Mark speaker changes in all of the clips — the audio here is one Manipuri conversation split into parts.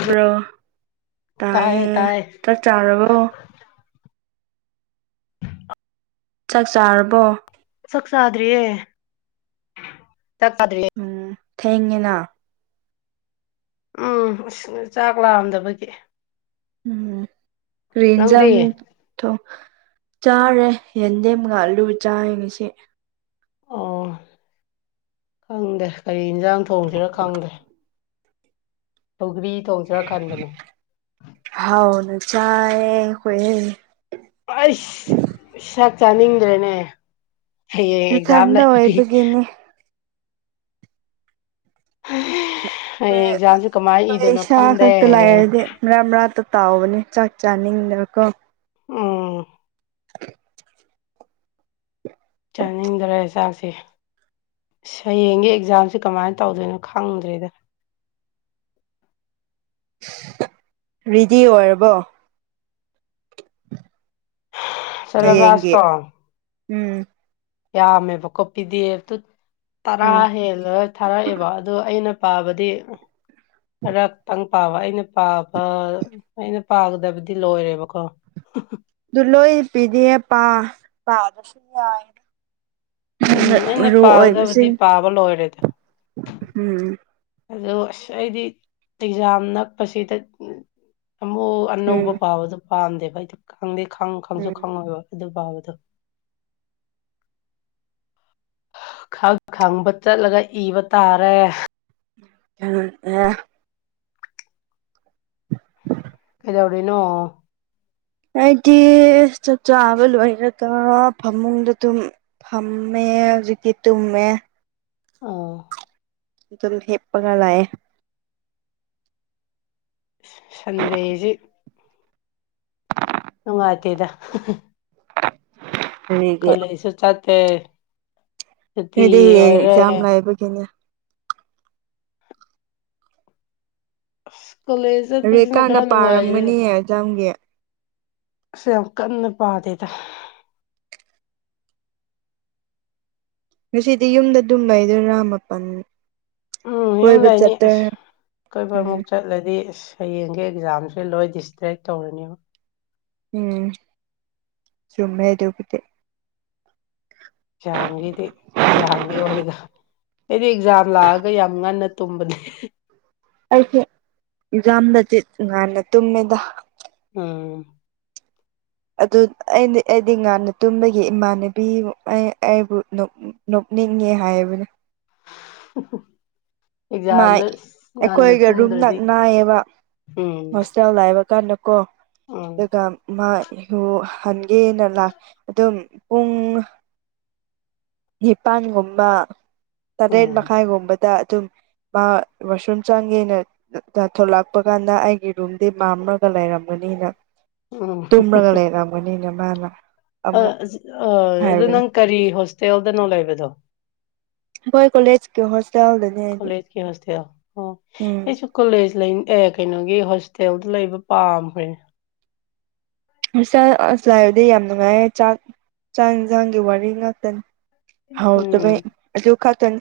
Speaker 1: ꯇꯥꯕ꯭ꯔꯣ ꯇꯥꯏꯌꯦ ꯆꯥꯛ ꯆꯥꯔꯕꯣ ꯆꯥꯛ ꯆꯥꯔꯕꯣ
Speaker 2: ꯆꯥꯛ ꯆꯥꯗ꯭ꯔꯤꯌꯦ ꯆꯥꯛ ꯆꯗ꯭ꯔꯤꯌꯦ
Speaker 1: ꯎꯝ ꯊꯦꯡꯉꯤꯅ
Speaker 2: ꯎꯝ ꯆꯥꯛ ꯂꯥꯝꯗꯕꯒꯤ
Speaker 1: ꯎꯝ ꯀꯔꯤ
Speaker 2: ꯅꯪꯗꯤ
Speaker 1: ꯏꯟꯖꯥꯡ ꯆꯥꯔꯦ ꯌꯦꯟꯗꯦꯝꯒ ꯑꯂꯨ ꯆꯥꯏ ꯉꯁꯤ
Speaker 2: ꯑꯣ ꯈꯪꯗꯦ ꯀꯔꯤ ꯌꯦꯟꯁꯥꯡ ꯊꯣꯡꯁꯤꯔꯥ ꯈꯪꯗꯦ ꯁꯧꯒ꯭ꯔꯤ ꯊꯣꯡꯖꯤꯔꯥ ꯈꯟꯕꯅꯤ
Speaker 1: ꯍꯥꯎꯅ ꯆꯥꯢ ꯍꯣꯏꯌꯦ
Speaker 2: ꯑꯩꯁ ꯁꯥꯛ ꯆꯥꯅꯤꯡꯗ꯭ꯔꯦꯅꯦ ꯍꯌꯦꯡ ꯑꯦꯛꯖꯥꯝ
Speaker 1: ꯏꯊꯟꯗ
Speaker 2: ꯂꯩꯥꯕꯒꯤ
Speaker 1: ꯑꯣꯏꯕꯒꯤꯅꯤ
Speaker 2: ꯍꯌꯦꯡ
Speaker 1: ꯈꯔ
Speaker 2: ꯑꯦꯛꯖꯥꯝꯁꯦ ꯀꯃꯥꯏꯅ
Speaker 1: ꯑꯩꯈꯣꯏ
Speaker 2: ꯏꯗꯣꯏꯅꯣ
Speaker 1: ꯏꯁꯥ
Speaker 2: ꯈꯪꯗꯦ
Speaker 1: ꯈꯛꯇ ꯂꯥꯏꯔꯗꯤ ꯃꯔꯛꯇ ꯀꯥꯎꯕꯅꯤ ꯆꯥꯛ ꯆꯅꯤꯗꯀꯣ
Speaker 2: ꯎꯝ ꯆꯥꯅꯤꯡꯗ꯭ꯔꯦ ꯆꯥꯛꯁꯦ ꯍꯌꯦꯡꯒꯤ ꯑꯦꯛꯖꯥꯝꯁꯦ ꯀꯃꯥꯏꯅ ꯇꯧꯗꯣꯏꯅꯣ ꯈꯪꯗ꯭ꯔꯦꯗ
Speaker 1: ꯔꯤꯗꯤ ꯑꯣꯏꯔꯕꯣ ꯍꯌꯦꯡꯒꯤ
Speaker 2: ꯁꯦꯂꯦꯕꯥꯁꯇꯣ
Speaker 1: ꯎꯝ
Speaker 2: ꯌꯥꯝꯃꯦꯕꯀꯣꯄꯤꯤꯗꯦꯨ ꯇꯔꯥ
Speaker 1: ꯎꯝ
Speaker 2: ꯍꯦꯜꯂꯒ ꯊꯥꯔꯛꯑꯦꯕ ꯑꯗꯣ ꯑꯩꯅ ꯄꯥꯕꯗꯤ ꯈꯔ ꯇꯪ ꯄꯥꯕ ꯑꯩꯅ ꯄꯥꯕ ꯑꯩꯅ ꯄꯥꯒꯗꯕꯗꯤ ꯂꯣꯏꯔꯦꯕꯀꯣ
Speaker 1: ꯑꯗꯨ ꯂꯣꯏ ꯄꯤꯗꯤꯌꯦꯞ ꯄꯥ ꯄꯥꯗ꯭ꯔꯁꯨ ꯌꯥꯏ
Speaker 2: ꯎꯝ ꯑꯩꯅ
Speaker 1: ꯃꯔꯨ
Speaker 2: ꯄꯥꯒꯗꯕꯗꯤ
Speaker 1: ꯑꯣꯏꯕꯁꯤꯡ
Speaker 2: ꯄꯥꯕ ꯂꯣꯏꯔꯦꯗ
Speaker 1: ꯎꯝ
Speaker 2: ꯑꯗꯣ ꯑꯁ ꯑꯩꯗꯤ ꯑꯦꯛꯖꯥꯝ ꯅꯛꯄꯁꯤꯗ ꯑꯃꯨꯛ ꯑꯅꯧꯕ
Speaker 1: ꯎꯝ
Speaker 2: ꯄꯥꯕꯗꯣ ꯄꯥꯝꯗꯦꯕ ꯑꯩꯗꯤ ꯈꯪꯗꯦ ꯈꯪ ꯈꯪꯁꯨ
Speaker 1: ꯎꯝ
Speaker 2: ꯈꯪꯉꯣꯏꯕ ꯑꯗꯨ ꯄꯥꯕꯗꯨ ꯈꯪ ꯈꯪꯕ ꯆꯠꯂꯒ ꯏꯕ ꯇꯥꯔꯦ
Speaker 1: [unintelligible]
Speaker 2: ꯀꯩꯗꯧꯔꯤꯅꯣ
Speaker 1: ꯑꯩꯗꯤ ꯆꯥꯛ ꯆꯥꯕ ꯂꯣꯏꯔꯒ ꯐꯝꯃꯨꯡꯗ ꯇꯨꯝ ꯐꯃꯦ ꯍꯧꯖꯤꯛꯇꯤ ꯇꯨꯃꯦ
Speaker 2: ꯑꯣ
Speaker 1: ꯑꯗꯨꯝ ꯍꯤꯞꯄꯒ ꯂꯩ
Speaker 2: ꯁꯟꯗꯦꯁꯤ ꯅꯨꯡꯉꯥꯏꯇꯦꯗ
Speaker 1: [inaudible] ꯀꯔꯤꯒꯤ
Speaker 2: ꯀꯣꯂꯦꯖꯁꯨ ꯆꯠꯇꯦ ꯁꯨꯇꯤ ꯑꯣꯏꯔꯦ
Speaker 1: ꯌꯥꯕꯒꯤꯅꯦ
Speaker 2: ꯑ ꯀꯣꯂꯦꯖ ꯆꯠꯄꯁꯤꯅ ꯈꯔ ꯅꯨꯡꯉꯥꯏꯔꯦ
Speaker 1: ꯑꯦꯛꯖꯝꯒꯤ
Speaker 2: ꯑꯁ ꯌꯥꯝ ꯀꯟꯅ ꯄꯥꯗꯦꯗ
Speaker 1: ꯉꯁꯤꯗꯤ ꯌꯨꯝꯗ ꯑꯗꯨꯝ ꯂꯩꯗꯔꯥ ꯃꯥꯄꯜ
Speaker 2: ꯎꯝ ꯌꯨꯝ
Speaker 1: ꯀꯣꯏꯕ
Speaker 2: ꯂꯩꯅꯤ ꯑꯁ
Speaker 1: ꯆꯠꯇꯣꯏꯔ
Speaker 2: ꯀꯣꯏꯕ ꯑꯃꯨꯛ
Speaker 1: ꯎꯝ
Speaker 2: ꯆꯠꯂꯗꯤ ꯑꯁ ꯍꯌꯦꯡꯒꯤ ꯑꯦꯛꯖꯥꯝꯁꯤ ꯂꯣꯏ ꯗꯤꯁꯇ꯭ꯔꯦꯛ ꯇꯧꯔꯅꯦꯕ
Speaker 1: ꯎꯝ ꯆꯨꯝꯃꯦ ꯑꯗꯨꯕꯨꯗꯤ
Speaker 2: ꯑꯦꯛꯖꯥꯝꯒꯤꯗꯤ ꯑꯦꯛꯖꯥꯝꯒꯤ ꯑꯣꯏꯗ ꯑꯩꯗꯤ ꯑꯦꯛꯖꯥꯝ ꯂꯥꯛꯑꯒ ꯌꯥꯝ ꯉꯟꯅ ꯇꯨꯝꯕꯅꯦ
Speaker 1: ꯑꯩꯁꯦ ꯑꯦꯛꯖꯥꯝꯗꯗꯤ ꯉꯥꯟꯅ ꯇꯨꯝꯃꯦꯗ
Speaker 2: ꯑꯥ
Speaker 1: ꯑꯗꯨ ꯑꯩꯩꯅ ꯑꯩꯗꯤ ꯉꯥꯟꯅ ꯇꯨꯝꯒꯤ ꯏꯃꯥꯟꯅꯕꯤ ꯑꯩꯕꯨ ꯅꯣꯛꯅꯤꯡꯉꯦ ꯍꯥꯏꯕꯅꯦ
Speaker 2: [inaudible]
Speaker 1: ꯃꯥꯏ
Speaker 2: ꯑꯦꯛꯖꯥꯝꯗ ꯉꯟꯅ
Speaker 1: ꯑꯩꯈꯣꯏꯒ ꯔꯨꯝ
Speaker 2: ꯇꯨꯝꯗ꯭ꯔꯗꯤ ꯎꯝ
Speaker 1: ꯂꯥꯏꯕ ꯀꯥꯟꯗ ꯀꯣ
Speaker 2: ꯎꯝ
Speaker 1: ꯑꯗꯨꯒ ꯃꯥ ꯏꯍꯨ ꯍꯟꯒꯦꯅ ꯂꯥꯛ ꯑꯗꯨꯝ ꯄꯨꯡ ꯅꯤꯄꯥꯟꯒꯨꯝꯕ ꯇꯔꯦꯠ
Speaker 2: ꯎꯝ
Speaker 1: ꯃꯈꯥꯏꯒꯨꯝꯕꯗ ꯑꯗꯨꯝ ꯃꯥ ꯋꯥꯁꯨꯝ ꯆꯥꯡꯒ ꯌꯦꯅ ꯊꯣꯛꯂꯛꯄ ꯀꯥꯟꯗ ꯑꯩꯒꯤ ꯔꯨꯝꯗꯤ ꯃꯝꯂꯒ ꯂꯩꯔꯝꯒꯅꯤꯅ
Speaker 2: ꯎꯝ
Speaker 1: ꯇꯂꯒ ꯂꯩꯔꯃꯅꯤꯅ ꯃꯥꯅ ꯑꯃꯨꯛ
Speaker 2: [unintelligible] ꯑꯗꯨ
Speaker 1: ꯍꯥꯏꯕꯅꯤ
Speaker 2: ꯅꯪ ꯀꯔꯤ ꯍꯣꯁꯇꯦꯜꯗꯅꯣ ꯂꯩꯕꯗꯣ
Speaker 1: ꯑꯩꯈꯣꯏ ꯀꯣꯂꯦꯖꯀꯤ ꯍꯣꯁꯇꯦꯜꯗ
Speaker 2: ꯀꯂꯦꯖꯀꯤ ꯍꯣꯁꯇꯦꯜ
Speaker 1: ꯎꯝ
Speaker 2: ꯑꯗꯨꯏꯁꯨ ꯀꯣꯂꯦꯖ ꯂꯩ ꯑꯦ ꯀꯩꯅꯣꯒꯤ ꯍꯣꯁꯇꯦꯜꯗ ꯂꯩꯕ ꯄꯥꯝꯈ꯭ꯔꯦ
Speaker 1: ꯁꯥ ꯑꯁꯂꯥꯏꯕꯗꯤ ꯌꯥꯝ ꯅꯨꯡꯉꯥꯏꯌꯦ ꯆꯥꯛ ꯆꯥꯛ ꯌꯦꯟꯁꯥꯡꯒꯤ ꯋꯥꯔꯤ ꯉꯥꯛꯇꯅꯤ ꯍꯧ
Speaker 2: ꯎꯝ
Speaker 1: ꯇꯩꯕꯩ ꯑꯗꯨ ꯈꯛꯇꯅꯤ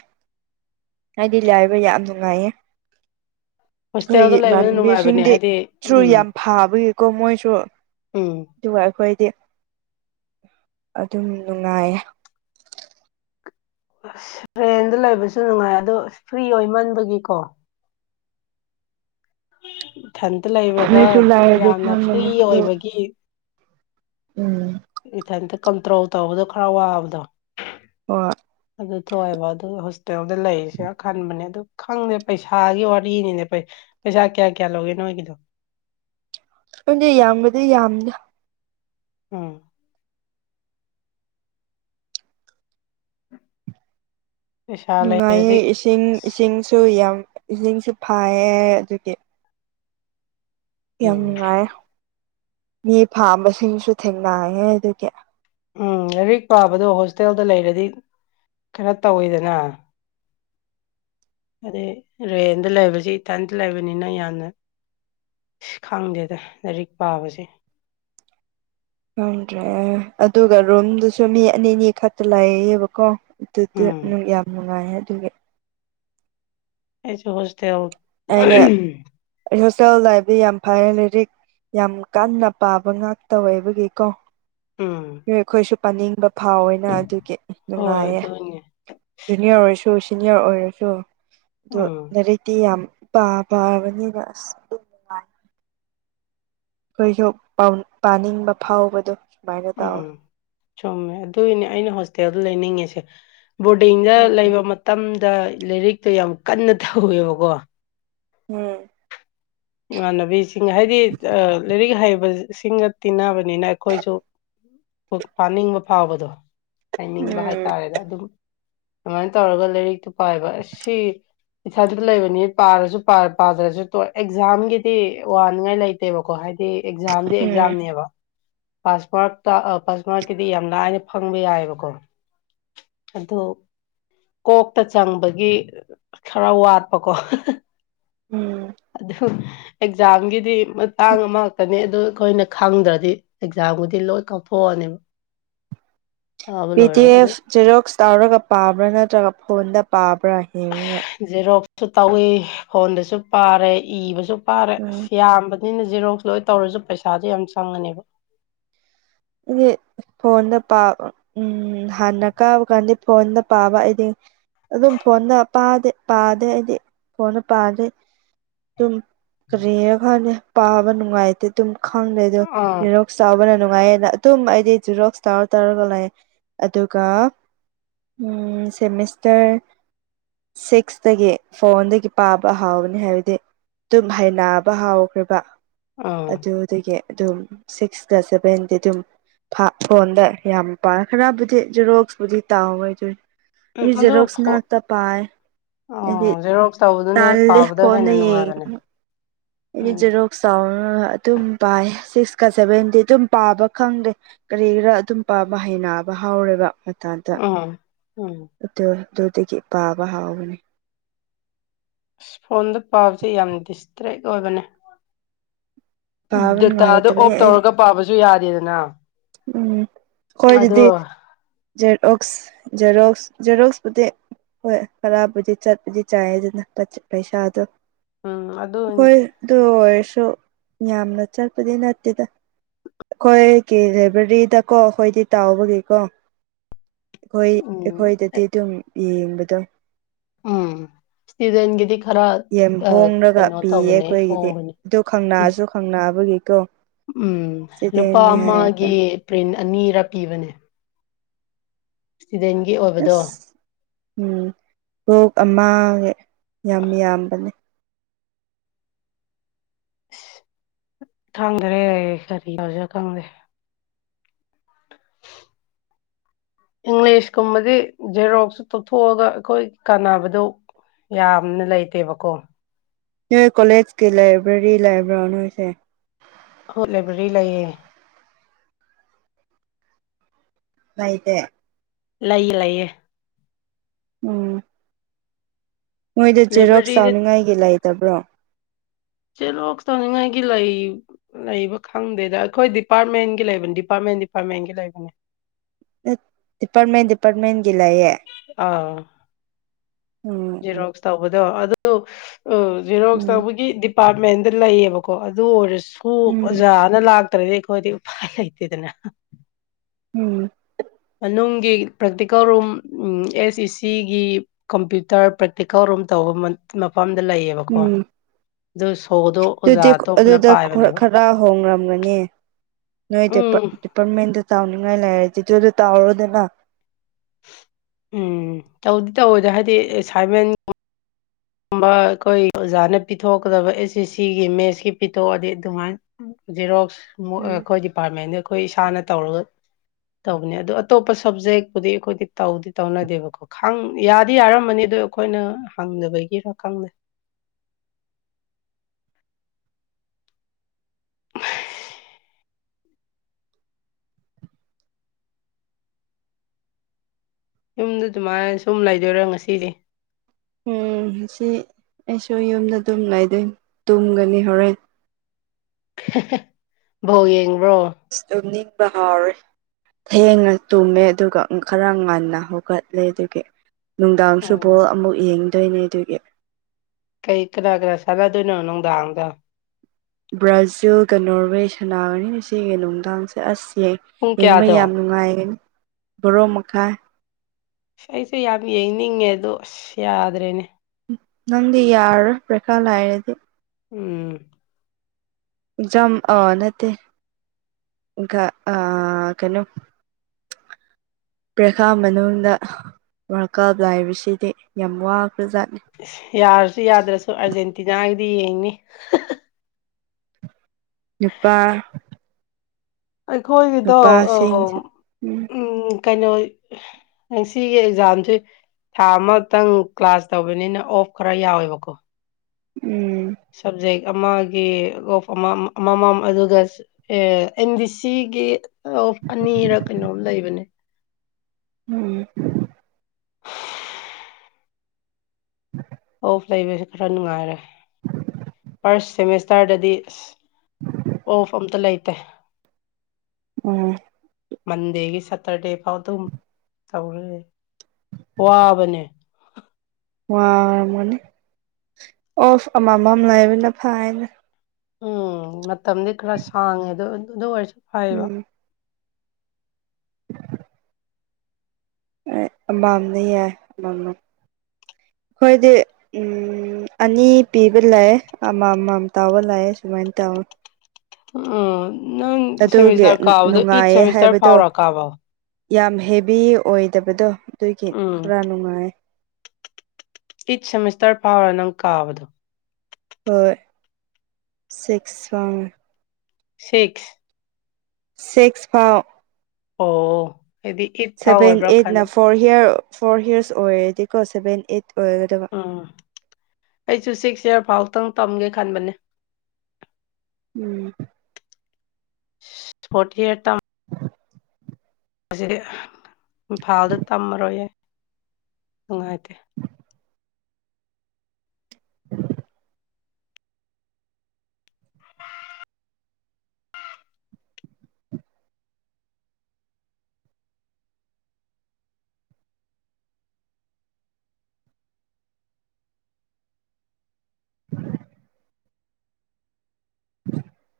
Speaker 1: ꯍꯥꯏꯗꯤ ꯂꯥꯏꯕ ꯌꯥꯝ ꯅꯨꯡꯉꯥꯏꯌꯦ
Speaker 2: ꯍꯣꯁꯇꯦꯜꯗ
Speaker 1: ꯑꯩꯈꯣꯏꯒꯤ
Speaker 2: ꯂꯩꯕꯅ ꯅꯨꯡꯉꯥꯏꯕꯅꯦ
Speaker 1: ꯏꯃꯥꯟꯅꯕꯤꯁꯤꯡꯗꯤ
Speaker 2: ꯍꯥꯏꯗꯤ
Speaker 1: ꯁꯨ
Speaker 2: ꯎꯝ
Speaker 1: ꯌꯥꯝ ꯐꯕꯒꯤꯀꯣ ꯃꯣꯏꯁꯨ
Speaker 2: ꯎꯝ
Speaker 1: ꯑꯗꯨꯒ ꯑꯩꯈꯣꯏꯗꯤ ꯑꯗꯨꯝ ꯅꯨꯡꯉꯥꯏꯌꯦ
Speaker 2: ꯑꯁ ꯇ꯭ꯔꯦꯟꯗ ꯂꯩꯕꯁꯨ ꯅꯨꯡꯉꯥꯏ ꯑꯗꯣ ꯐ꯭ꯔꯤ ꯑꯣꯏꯃꯟꯕꯒꯤꯀꯣ ꯏꯊꯟꯇ ꯂꯩꯔꯨꯔꯒ
Speaker 1: ꯅꯣꯏꯁꯨ ꯂꯥꯏꯔꯗꯤ
Speaker 2: ꯌꯥꯝꯅ ꯐ꯭ꯔꯤ
Speaker 1: ꯈꯪꯒꯅꯤ ꯑꯗꯨ
Speaker 2: ꯑꯣꯏꯕꯒꯤ
Speaker 1: ꯎꯝ
Speaker 2: ꯏꯊꯟꯇ ꯀꯟꯇ꯭ꯔꯣꯜ ꯇꯧꯕꯗꯣ ꯈꯔ ꯋꯥꯕꯗꯣ
Speaker 1: ꯍꯣꯏ
Speaker 2: ꯑꯗꯨ ꯊꯣꯛꯑꯦꯕ ꯑꯗꯨ ꯍꯣꯁꯇꯦꯜꯗ ꯂꯩꯔꯤꯁꯤꯅ ꯈꯟꯕꯅꯦ ꯑꯗꯨ ꯈꯪꯗꯦ ꯄꯩꯁꯥꯒꯤ ꯋꯥꯔꯤꯅꯤꯅ ꯄꯩꯁꯥ ꯀꯌꯥ ꯀꯌꯥ ꯂꯧꯒꯦ ꯅꯣꯏꯒꯤꯗꯣ
Speaker 1: ꯗꯤ ꯌꯥꯝꯕꯨꯗꯤ ꯌꯥꯝꯗ
Speaker 2: ꯎꯝ ꯄꯩꯁꯥ
Speaker 1: ꯅꯨꯡꯉꯥꯏꯌꯦ
Speaker 2: ꯂꯩꯔꯗꯤ
Speaker 1: ꯏꯁꯤꯡ
Speaker 2: ꯑꯁ
Speaker 1: ꯏꯁꯤꯡꯁꯨ ꯌꯥꯝ ꯏꯁꯤꯡꯁꯨ ꯐꯌꯦ ꯑꯗꯨꯒꯤ ꯌꯥꯝ
Speaker 2: ꯎꯝ
Speaker 1: ꯅꯨꯡꯉꯥꯏ ꯃꯤ ꯐꯥꯝꯕꯁꯤꯡꯁꯨ ꯊꯦꯡꯅꯑꯦ ꯑꯗꯨꯒꯤ
Speaker 2: ꯎꯝ ꯔꯤꯛ ꯄꯥꯕꯗꯣ ꯍꯣꯁꯇꯦꯜꯗ ꯂꯩꯔꯗꯤ ꯈꯔ ꯇꯧꯋꯤꯗꯅ ꯑꯗꯩ ꯔꯦꯟꯗ ꯂꯩꯕꯁꯤ ꯏꯇꯟꯇ ꯂꯩꯕꯅꯤꯅ ꯌꯥꯝꯅ ꯁꯤ ꯈꯪꯗꯦꯗ ꯂꯥꯏꯔꯤꯛ ꯄꯥꯕꯁꯦ
Speaker 1: ꯍꯪꯗ꯭ꯔꯦ ꯑꯗꯨꯒ ꯔꯨꯝꯗꯨꯁꯨ ꯃꯤ ꯑꯅꯤꯅꯤ ꯈꯛꯇ ꯂꯩꯌꯦꯕꯀꯣ ꯑꯗꯨꯗꯤ
Speaker 2: ꯎꯝ
Speaker 1: ꯅꯨꯡ ꯌꯥꯝ ꯅꯨꯡꯉꯥꯏ ꯑꯗꯨꯒꯤ
Speaker 2: ꯑꯩꯁꯨ ꯍꯣꯁꯇꯦꯜ
Speaker 1: ꯑꯩꯅ ꯑꯩ ꯍꯣꯁꯇꯦꯜ ꯂꯕꯗꯤ ꯌꯥꯝ ꯐꯔꯦ ꯂꯥꯏꯔꯤꯛ ꯌꯥꯝ ꯀꯥꯟꯅ ꯄꯥꯕ ꯉꯥꯛ ꯇꯧꯋꯦꯕꯒꯤꯀꯣ
Speaker 2: ꯎꯝ
Speaker 1: ꯍꯣꯏ ꯑꯩꯈꯣꯏꯁꯨ ꯄꯥꯅꯤꯡꯕ ꯐꯥꯎꯋꯦꯅ ꯑꯗꯨꯒꯤ
Speaker 2: ꯍꯣꯏ
Speaker 1: ꯅꯨꯡꯉꯥꯏꯌꯦ
Speaker 2: ꯑꯗꯨꯅꯦ
Speaker 1: ꯖꯨꯅꯤꯌꯔ ꯑꯣꯏꯔꯁꯨ ꯁꯤꯅꯤꯌꯔ ꯑꯣꯏꯔꯁꯨ ꯑꯗꯨ
Speaker 2: ꯎꯝ
Speaker 1: [unintelligible] ꯌꯥꯝ ꯄꯥ ꯄꯕꯅꯤ ꯑꯁ ꯅꯨꯡꯉꯥꯏ ꯑꯩꯈꯣꯏꯁꯨ ꯄꯥꯅꯤꯡꯕ ꯐꯥꯎꯕꯗꯣ ꯁꯨꯃꯥꯏꯅ ꯇꯧꯋꯦ
Speaker 2: ꯎꯝ ꯆꯨꯝꯃꯦ ꯑꯗꯨꯏꯅꯦ ꯑꯩꯅ ꯍꯣꯁꯇꯦꯜꯗ ꯂꯩꯅꯤꯡꯉꯤꯁꯦ ꯕꯣꯔꯗꯤꯡꯗ ꯂꯩꯕ
Speaker 1: ꯎꯝ
Speaker 2: ꯃꯇꯝꯗ ꯂꯥꯏꯔꯤꯛꯇꯣ ꯌꯥꯝ ꯀꯟꯅ ꯇꯧꯋꯦꯕꯀꯣ
Speaker 1: ꯎꯝ
Speaker 2: ꯏꯃꯥꯟꯅꯕꯤꯁꯤꯡꯒ ꯍꯥꯏꯗꯤ ꯂꯥꯏꯔꯤꯛ ꯍꯩꯕ ꯁꯤꯡꯒ ꯇꯤꯟꯅꯕ ꯅꯤꯅ ꯑꯩꯈꯣꯏꯁꯨ ꯄꯥꯅꯤꯡꯕ ꯐꯥꯎꯕꯗꯣ ꯍꯥꯏꯅꯤꯡꯕ
Speaker 1: ꯎꯝ
Speaker 2: ꯍꯥꯏꯇꯥꯔꯦꯒ ꯑꯗꯨꯝ ꯑꯗꯨꯃꯥꯏꯅ ꯇꯧꯔꯒ ꯂꯥꯏꯔꯤꯛꯇꯨ ꯄꯥꯏꯕ ꯁꯤ ꯏꯁꯥꯗꯨ ꯂꯩꯕꯅꯤ ꯄꯥꯔꯁꯨ ꯄꯥ ꯄꯗꯔꯁꯨ ꯇꯣꯛꯑꯦ ꯑꯦꯛꯖꯥꯝꯒꯤꯗꯤ ꯋꯥꯅꯤꯡꯉꯥꯏ ꯂꯩꯇꯦꯕꯀꯣ ꯍꯥꯏꯗꯤ ꯑꯦꯛꯖꯥꯝꯗꯤ
Speaker 1: ꯎꯝ
Speaker 2: ꯑꯦꯛꯖꯥꯝꯅꯦꯕ ꯄꯥꯁꯃꯥꯔꯠꯇ ꯄꯥꯁꯃꯥꯔꯛꯀꯤꯗꯤ ꯌꯥꯝ ꯂꯥꯏꯅ ꯐꯪꯕ ꯌꯥꯏꯑꯕꯀꯣ ꯑꯗꯣ ꯀꯣꯛꯇ ꯆꯪꯕꯒꯤ ꯈꯔ ꯋꯥꯠꯄꯀꯣ
Speaker 1: ꯎꯝ
Speaker 2: ꯑꯗꯣ ꯑꯦꯛꯖꯥꯝꯒꯤꯗꯤ ꯃꯇꯥꯡ ꯑꯃꯈꯛꯇꯅꯤ ꯑꯗꯨ ꯑꯩꯈꯣꯏꯅ ꯈꯪꯗ꯭ꯔꯗꯤ ꯑꯦꯛꯖꯥꯝꯒꯗꯤ ꯂꯣꯏ ꯀꯥꯎꯞꯊꯣꯛꯑꯅꯦꯕ
Speaker 1: ꯄꯤ ꯇꯤ
Speaker 2: ꯑꯗꯨ
Speaker 1: ꯑꯦꯐ ꯖꯦꯔꯣꯛꯁ ꯇꯧꯔꯒ ꯄꯥꯕ꯭ꯔꯥ ꯅꯠꯇ꯭ꯔꯒ ꯐꯣꯟꯗ ꯄꯥꯕ꯭ꯔꯥ ꯍꯡꯉꯒ
Speaker 2: ꯖꯦꯔꯣꯁꯨ ꯇꯧꯏꯤ ꯐꯣꯟꯗꯁꯨ ꯄꯥꯔꯦ ꯏꯕꯁꯨ ꯄꯥꯔꯦ
Speaker 1: ꯎꯝ
Speaker 2: ꯑ ꯌꯥꯝꯕ ꯑꯅ ꯖꯤꯦꯔꯣꯛꯁ ꯂꯣꯏ ꯇꯧꯔꯁꯨ ꯄꯩꯁꯥꯗꯤ ꯌꯥꯝ ꯆꯪꯉꯅꯦꯕ
Speaker 1: ꯌꯦ ꯐꯣꯟꯗ ꯄꯥ ꯎꯝ ꯍꯥꯟꯅ ꯀꯥꯕ ꯀꯥꯟꯗꯤ ꯐꯣꯟꯗ ꯄꯥꯕ ꯍꯥꯏꯗꯤ ꯑꯗꯨꯝ ꯐꯣꯟꯗ ꯄꯥꯗꯦ ꯄꯥꯗꯦ ꯍꯥꯏꯗꯤ ꯐꯣꯟꯗ ꯄꯥꯗꯦ ꯑꯗꯨꯝ ꯀꯔꯤꯔ ꯈꯦ ꯄꯥꯕ ꯅꯨꯡꯉꯥꯏꯇꯦ ꯑꯗꯨꯝ ꯈꯪꯗꯦꯗꯣ
Speaker 2: ꯑꯥ
Speaker 1: ꯔꯣꯛ ꯆꯥꯎꯕꯅ ꯅꯨꯡꯉꯥꯏ ꯑꯗꯨꯝꯕ ꯑꯩꯗꯤ ꯖꯔꯣꯛꯁ ꯇꯥꯔ ꯇꯥꯔꯒ ꯂꯩꯥꯛꯦ ꯑꯗꯨꯒ ꯎꯝ ꯁꯦꯃꯤꯁꯇꯔ ꯁꯤꯛꯁꯇꯒꯤ ꯐꯣꯟꯗꯒꯤ ꯄꯥꯕ ꯍꯥꯎꯕꯅꯤ ꯍꯥꯏꯕꯗꯤ ꯑꯗꯨꯝ ꯍꯕ ꯍꯥꯎꯈ꯭ꯔꯦꯕ
Speaker 2: ꯑꯥ
Speaker 1: ꯑꯗꯨꯗꯒꯤ ꯑꯗꯨꯝ ꯁꯤꯛꯁꯀ ꯁꯚꯦꯟꯗꯤ ꯑꯗꯨꯝ ꯐꯣꯟꯗ ꯌꯥꯝ ꯄꯥ ꯈꯔꯕꯨꯗꯤ ꯖꯦꯔꯣꯛꯁꯄꯨꯗꯤ ꯇꯥꯎꯔꯣꯏꯗꯣꯏ
Speaker 2: ꯎꯝ ꯑꯗꯨ
Speaker 1: ꯖꯦꯔꯣꯛꯁ
Speaker 2: ꯐꯣ
Speaker 1: ꯉꯥꯛꯇ ꯄꯥꯏ ꯑꯗꯨꯗꯤ
Speaker 2: ꯑꯣ ꯖꯦꯔꯣꯛꯁ ꯇꯧꯕꯗꯨꯅ
Speaker 1: ꯇꯥꯜꯗꯦ
Speaker 2: ꯄꯥꯕꯗ
Speaker 1: ꯐꯅ
Speaker 2: ꯍꯦꯟꯅ
Speaker 1: ꯌꯦ
Speaker 2: ꯅꯨꯡꯉꯥꯏꯕꯅꯦ
Speaker 1: ꯑꯩꯗꯤ
Speaker 2: ꯎꯝ
Speaker 1: ꯖꯦꯔꯣꯛ ꯆꯥꯎꯔ ꯑꯗꯨꯝ ꯄꯥꯏ ꯁꯤꯛꯁꯀ ꯁꯚꯦꯟꯗꯤ ꯑꯗꯨꯝ ꯄꯥꯕ ꯈꯪꯗꯦ ꯀꯔꯤ ꯈꯔꯥ ꯑꯗꯨꯝ ꯄꯥꯕ ꯍꯩ ꯕ ꯍꯥꯎꯔꯦꯕ ꯥꯟꯗ
Speaker 2: ꯎꯝ ꯎꯝ
Speaker 1: ꯑꯗꯨ ꯑꯗꯨꯗꯒꯤ ꯄꯥꯕ ꯍꯥꯎꯕꯅꯦ
Speaker 2: ꯑꯁ ꯐꯣꯟꯗ ꯄꯥꯕꯁꯦ ꯌꯥꯝꯅ ꯗꯤꯁꯇ꯭ꯔꯦꯛ ꯑꯣꯏꯕꯅꯦ
Speaker 1: ꯄꯥꯕ
Speaker 2: ꯗꯇꯥꯗꯣ
Speaker 1: ꯅꯨꯡꯉꯥꯏꯇꯕꯩ
Speaker 2: ꯑꯣꯐ
Speaker 1: ꯑꯩ
Speaker 2: ꯇꯧꯔꯒ ꯄꯥꯕꯁꯨ ꯌꯥꯗꯦꯗꯅ
Speaker 1: ꯎꯝ ꯍꯣꯏ
Speaker 2: ꯑꯗꯣ
Speaker 1: ꯑꯗꯨꯗꯤ ꯖꯦꯔꯣꯛꯁ ꯖꯦꯔꯣꯛꯁ ꯖꯦꯔꯣꯛꯁꯄꯗꯤ ꯍꯣꯏ ꯍꯔꯥꯕꯨꯗꯤ ꯆꯠꯄꯗꯤ ꯆꯥꯏ ꯑꯗꯨꯅ ꯄꯩꯁꯥꯗꯣ
Speaker 2: ꯎꯝ ꯑꯗꯨ ꯑꯗꯨ
Speaker 1: ꯑꯩꯈꯣꯏ ꯑꯗꯨ ꯑꯣꯏꯔꯁꯨ ꯌꯥꯝꯅ ꯆꯠꯄꯗꯤ ꯅꯠꯇꯦꯗ ꯀꯣꯏ ꯀ ꯂꯥꯏꯕ꯭ꯔꯦꯔꯤꯗꯀꯣ ꯑꯩꯈꯣꯏꯗꯤ ꯇꯥꯎꯕꯒꯤꯀꯣ ꯑꯩꯈꯣꯏ
Speaker 2: ꯎꯝ ꯑꯦ
Speaker 1: ꯑꯩꯈꯣꯏꯗꯗꯤ ꯑꯗꯨꯝ ꯌꯦꯡꯕꯗ
Speaker 2: ꯎꯝ ꯏꯁꯇꯨꯗꯦꯟꯒꯤꯗꯤ ꯈꯔ
Speaker 1: ꯌꯥꯝ
Speaker 2: ꯀꯩꯅꯣ ꯇꯧꯕꯅꯦ ꯍꯣꯡꯕꯅꯦ
Speaker 1: ꯗꯨ ꯈꯪꯅꯅꯥꯁꯨꯨ ꯈꯪꯅꯕꯒꯀꯣ
Speaker 2: ꯎꯝ ꯂꯨꯄꯥ ꯑꯃꯒꯤ ꯄ꯭ꯔꯤꯟ ꯑꯅꯤꯔꯥ ꯄꯤꯕꯅꯦ ꯁꯤꯗꯦꯟꯒꯤ ꯑꯣꯏꯕꯗꯣ
Speaker 1: ꯑꯁ ꯎꯝ ꯀꯣꯛ ꯑꯃ ꯌꯥꯝ ꯌꯥꯝꯕꯅꯦ
Speaker 2: ꯈꯪꯗ꯭ꯔꯦ ꯀꯔꯤ ꯇꯧꯁꯨ ꯈꯪꯗꯦ
Speaker 1: [inaudible]
Speaker 2: ꯏꯪꯂꯤꯁꯀꯨꯝꯕꯗꯤ ꯖꯦꯔꯣꯛꯁꯨ ꯇꯣꯛꯊꯣꯛꯑꯒ ꯑꯩꯈꯣꯏꯒꯤ ꯀꯥꯟꯅꯕꯗꯨ ꯌꯥꯝꯅ ꯂꯩꯇꯦꯕꯀꯣ
Speaker 1: ꯅꯣꯏ ꯀꯣꯂꯦꯖꯀꯤ ꯂꯥꯏꯕ꯭ꯔꯦꯔꯤ ꯂꯩꯕ꯭ꯔꯥ ꯅꯣꯏꯁꯦ
Speaker 2: ꯍꯣꯏ ꯂꯥꯏꯕ꯭ꯔꯦꯔꯤ ꯂꯩꯌꯦ
Speaker 1: ꯉꯇꯦ
Speaker 2: ꯂꯩꯌꯦ ꯂꯩꯌꯦ
Speaker 1: ꯎꯝ ꯅꯣꯏꯗ ꯖꯦꯔꯣꯛꯁ
Speaker 2: ꯂꯥꯏꯕ꯭ꯔꯦꯔꯤꯗ
Speaker 1: ꯆꯥꯎꯅꯤꯡꯉꯥꯏꯒꯤ ꯂꯩꯇꯕ꯭ꯔꯣ
Speaker 2: ꯆꯦꯜꯂꯣꯛ ꯇꯧꯅꯤꯡꯉꯥꯏꯒꯤ ꯂꯩ ꯂꯩꯕ ꯈꯪꯗꯦꯗ ꯑꯩꯈꯣꯏ ꯗꯤꯄꯥꯔꯠꯃꯦꯟꯒꯤ ꯂꯩꯕꯅꯤ ꯗꯤꯄꯥꯔꯠꯃꯦꯟ ꯗꯤꯄꯥꯔꯠꯃꯦꯟꯒꯤ ꯂꯩꯕꯅꯦ
Speaker 1: ꯗꯤꯄꯥꯔꯠꯃꯦꯟ ꯗꯤꯄꯥꯔꯠꯃꯦꯟꯒꯤ ꯂꯩꯌꯦꯦ
Speaker 2: ꯑꯥ
Speaker 1: ꯎꯝ
Speaker 2: ꯖꯦꯔꯣꯛꯁ ꯇꯧꯕꯗꯣ ꯑꯣ ꯎ ꯖꯦꯔꯣꯛꯁ
Speaker 1: ꯎꯝ
Speaker 2: ꯇꯧꯕꯒꯤ ꯗꯤꯄꯥꯔꯠꯃꯦꯟꯗ ꯂꯩꯌꯦꯕꯀꯣ ꯑꯗꯨ ꯑꯣꯏꯔꯁꯨ
Speaker 1: ꯎꯝ
Speaker 2: ꯑꯣꯖꯥꯅ ꯂꯥꯛꯇ꯭ꯔꯗꯤ ꯍꯗꯤ ꯐꯥꯜꯥꯏꯇꯗꯅ
Speaker 1: ꯎꯝ
Speaker 2: ꯃꯅꯨꯡꯒꯤ ꯄ꯭ꯔꯦꯛꯇꯤꯀꯦꯜ ꯔꯨꯝ ꯑꯦꯁ ꯏ ꯁꯤꯒꯤ ꯀꯝꯄ꯭ꯌꯨꯇꯔ ꯄ꯭ꯔꯦꯛꯇꯤꯀꯦꯜ ꯔꯨꯝ ꯇꯧꯕ ꯃꯐꯝꯗ ꯂꯩꯌꯦꯕꯀꯣ
Speaker 1: ꯎꯝ
Speaker 2: ꯑꯗꯨ ꯁꯣꯗꯣ ꯑꯣꯖꯥ
Speaker 1: ꯑꯗꯨꯗꯤ
Speaker 2: ꯑꯇꯣꯞꯄꯅ
Speaker 1: ꯑꯗꯨꯗ
Speaker 2: ꯄꯥꯏꯕꯅꯦꯕ
Speaker 1: ꯈꯔ ꯍꯣꯡꯂꯝꯒꯅꯤ ꯅꯣꯏ
Speaker 2: ꯎꯝ
Speaker 1: ꯗꯤꯄꯥꯔꯠꯃꯦꯟꯗ ꯇꯥꯎꯅꯤꯡꯉꯥꯏ ꯂꯩꯔꯁꯤ ꯑꯗꯨ ꯑꯗꯨ ꯇꯥꯎꯔꯣꯗꯅ
Speaker 2: ꯎꯝ ꯇꯧꯗꯤ ꯇꯧꯋꯦꯗ ꯍꯥꯏꯗꯤ ꯑꯦꯁꯥꯏꯟꯃꯦꯟ ꯀꯨꯝ ꯑꯩꯈꯣꯏ ꯑꯣꯖꯥꯅ ꯄꯤꯊꯣꯛꯀꯗꯕ ꯑꯦꯁ ꯑꯦꯁ ꯁꯤꯒꯤ ꯃꯦꯠꯁꯀꯤ ꯄꯤꯊꯣꯛꯑꯗꯤ ꯑꯗꯨꯃꯥꯏꯅ ꯦꯔꯣꯛꯁ
Speaker 1: ꯎꯝ
Speaker 2: ꯑꯩꯈꯣꯏ ꯗꯤꯄꯥꯔꯠꯃꯦꯟꯗ ꯑꯩꯈꯣꯏ ꯏꯁꯥꯅ ꯇꯧꯔꯒ ꯇꯧꯕꯅꯦ ꯑꯗꯣ ꯑꯇꯣꯞꯄ ꯁꯕꯖꯦꯛꯄꯨꯗꯤ ꯑꯩꯈꯣꯏꯗꯤ ꯇꯧꯗꯤ ꯇꯧꯅꯗꯦꯕꯀꯣ ꯌꯥꯗꯤ ꯌꯥꯔꯝꯃꯅꯤ ꯑꯗꯨ ꯑꯩꯈꯣꯏꯅ ꯍꯪꯗꯕꯒꯤꯔ ꯈꯪꯪꯂꯗꯦ ꯌꯨꯝꯗ ꯑꯗꯨꯃꯥꯏꯅ ꯁꯨꯝ ꯂꯩꯗꯣꯏꯔꯥ ꯉꯁꯤꯗꯤ
Speaker 1: ꯎꯝ ꯁꯤ ꯑꯩꯁꯨ ꯌꯨꯝꯗ ꯑꯗꯨꯝ ꯂꯩꯗꯣꯏ ꯇꯨꯝꯒꯅꯤ ꯍꯣꯔꯦꯟ
Speaker 2: ꯕꯧ ꯌꯦꯡꯕ꯭ꯔꯣ
Speaker 1: ꯑꯁ ꯑꯗꯨꯝ ꯅꯤꯡꯕ ꯍꯥꯎꯔꯦ ꯊꯦꯡꯅ ꯇꯨꯝꯃꯦ ꯑꯗꯨꯒ ꯈꯔ ꯉꯟꯅ ꯍꯧꯒꯠꯂꯦ ꯑꯗꯨꯒꯤ ꯅꯨꯡꯗꯥꯡꯁꯨꯕꯣ
Speaker 2: ꯎꯝ
Speaker 1: ꯑꯃꯨꯛ ꯌꯦꯡꯗꯣꯏꯅꯦ ꯑꯗꯨꯒꯤ
Speaker 2: ꯀꯩ ꯀꯅꯥ ꯀꯅꯥ ꯁꯥꯟꯅꯗꯣꯏꯅꯣ ꯅꯨꯡꯗꯥꯡꯗ
Speaker 1: ꯕ꯭ꯔꯥꯖꯤꯜꯒ ꯅꯣꯔꯋꯦ ꯁꯅꯥꯒꯅꯤ ꯁꯤꯒꯤ ꯅꯨꯡꯗꯥꯡꯁꯦ ꯑꯁꯤꯁ ꯌꯦ
Speaker 2: ꯄꯨꯡ
Speaker 1: ꯌꯦꯡꯕ
Speaker 2: ꯀꯌꯥꯗꯣ
Speaker 1: ꯌꯥꯝ ꯅꯨꯡꯉꯥꯏ ꯕꯣꯔꯣ ꯃꯈꯥ
Speaker 2: ꯑ ꯑꯩꯁꯨꯦ ꯌꯥꯝ ꯌꯦꯡꯅꯤꯡꯉꯦ ꯑꯗꯣ ꯑꯁ ꯌꯥꯗ꯭ꯔꯦꯅꯦ
Speaker 1: ꯅꯪꯗꯤ ꯌꯥꯔ ꯭ꯔꯀꯥꯂ ꯍꯥꯏꯔꯗꯤ
Speaker 2: ꯎꯝ
Speaker 1: ꯌꯥꯝꯝ ꯑ ꯅꯠꯇ ꯑ ꯀꯩꯅꯣ ꯄ꯭ꯔꯦꯈꯥ ꯃꯅꯨꯡꯗ ꯔꯀꯥꯕꯗ ꯍꯥꯏꯕꯁꯤꯗꯤ ꯌꯥꯝ ꯋꯥꯕ ꯖꯥꯠꯅꯤ
Speaker 2: ꯌꯥꯔꯁꯨ ꯌꯥꯗ꯭ꯔꯁꯨ ꯑꯥꯔꯖꯦꯟꯇꯤꯅꯥꯒꯤꯗꯤ ꯌꯦꯡꯅꯤ
Speaker 1: ꯅꯨꯄꯥ
Speaker 2: ꯑꯩꯈꯣꯏꯒꯤꯗꯣ
Speaker 1: ꯅꯨꯄꯥꯁꯤꯡꯁꯦ ꯎꯝ
Speaker 2: ꯀꯩꯅꯣ ꯅꯪ ꯁꯤꯒꯤ ꯑꯦꯛꯖꯥꯝꯁꯦ ꯊꯥ ꯑꯃꯇꯪ ꯀ꯭ꯂꯥꯁ ꯇꯧꯕꯅꯤꯅ ꯑꯣꯐ ꯈꯔ ꯌꯥꯎꯋꯦꯕꯀꯣ
Speaker 1: ꯎꯝ
Speaker 2: ꯁꯕꯖꯦꯛ ꯑꯃꯒꯤ ꯑꯃꯃꯝ ꯑꯗꯨꯒ ꯑꯦ ꯑꯦꯟ ꯗꯤ ꯁꯤꯒꯤ ꯑꯅꯤꯔ ꯀꯩꯅꯣꯝ ꯂꯩꯕꯅꯦ
Speaker 1: ꯎꯝ
Speaker 2: ꯑꯣ ꯂꯩꯕꯁꯨꯦ ꯈꯔ ꯅꯨꯡꯉꯥꯏꯔꯦ ꯐꯥꯔꯁ ꯁꯦꯃꯤꯁꯇꯔꯗꯗꯤ ꯑꯁ ꯑꯣꯐ ꯑꯝꯇ ꯂꯩꯇꯦ
Speaker 1: ꯎꯝ
Speaker 2: ꯃꯟꯗꯦꯒꯤ ꯁꯇꯔꯗꯦ ꯐꯥꯎ ꯑꯗꯨꯝ ꯇꯧꯔꯦ ꯋꯥꯕꯅꯦ
Speaker 1: ꯋꯥꯔꯝꯃꯣꯅꯦ ꯑꯣꯐ ꯑꯃꯝꯃꯝ ꯂꯩꯕꯅ ꯐꯥꯏꯅ
Speaker 2: ꯎꯝ ꯃꯇꯝꯗꯤ ꯈꯔ ꯁꯥꯡꯉꯦ ꯑꯗꯨ ꯑꯗꯨ ꯑꯣꯏꯔꯁꯨ ꯐꯩꯌꯦꯕ
Speaker 1: ꯎꯝ ꯑꯄꯥꯝꯗꯤ ꯌꯥꯏ ꯑꯝꯅ ꯑꯩꯈꯣꯏꯗꯤ ꯎꯝ ꯑꯅꯤ ꯄꯤꯕ ꯂꯥꯛꯑꯦ ꯑꯃꯝ ꯑꯃꯝ ꯇꯥꯎꯕ ꯂꯥꯛꯑꯦ ꯁꯨꯃꯥꯏꯅ ꯇꯧꯋ
Speaker 2: ꯎꯝ ꯅꯪ
Speaker 1: ꯑꯗꯨꯒꯤ
Speaker 2: ꯁꯦꯃꯤꯁꯇꯔ ꯀꯥꯕꯗꯣ ꯑꯩꯠ
Speaker 1: ꯅꯨꯡꯉꯥꯏꯌꯦ
Speaker 2: ꯁꯦꯃꯤꯁꯇꯔ
Speaker 1: ꯍꯥꯏꯕꯗꯣ
Speaker 2: ꯐꯥꯎꯔꯥ ꯀꯥꯕ
Speaker 1: ꯌꯥꯝ ꯍꯦꯚ ꯑꯣꯏꯗꯕꯗꯣ ꯑꯗꯨꯒꯤ
Speaker 2: ꯎꯝ
Speaker 1: ꯈꯔ ꯅꯨꯡꯉꯥꯏ
Speaker 2: ꯑꯩꯠ ꯁꯦꯃꯤꯁꯇꯔ ꯐꯥꯎꯔ ꯅꯪ ꯀꯥꯕꯗꯣ
Speaker 1: ꯍꯣꯏ ꯁꯤꯛꯁ
Speaker 2: ꯁꯤꯛꯁ
Speaker 1: ꯁꯤꯦꯛꯁ ꯐꯥꯎ
Speaker 2: ꯑꯣ ꯍꯥꯏꯗꯤ ꯑꯩꯠ ꯐꯥꯎ
Speaker 1: ꯁꯚꯦꯟ
Speaker 2: ꯑꯣꯏꯕ꯭ꯔꯥ ꯈꯟ
Speaker 1: ꯑꯦꯠꯅ ꯐꯣꯔ ꯍꯤꯌꯔ ꯐꯣꯔ ꯍꯤꯌꯔꯁ ꯑꯣꯏꯔꯗꯤꯀꯣ ꯁꯚꯦꯟ ꯑꯦꯠ ꯑꯣꯏꯒꯗꯕ
Speaker 2: ꯎꯝ ꯑꯩꯁꯨ ꯁꯤꯛꯁ ꯏꯌꯥꯔ ꯐꯥꯎꯇꯪ ꯇꯝꯒꯦ ꯈꯟꯕꯅꯦ
Speaker 1: ꯎꯝ
Speaker 2: [unintelligible]
Speaker 1: [unintelligible]
Speaker 2: ꯑꯁꯤ ꯏꯝꯐꯥꯜꯗ ꯇꯝꯃꯔꯣꯏꯌꯦ ꯅꯨꯡꯉꯥꯏꯇꯦ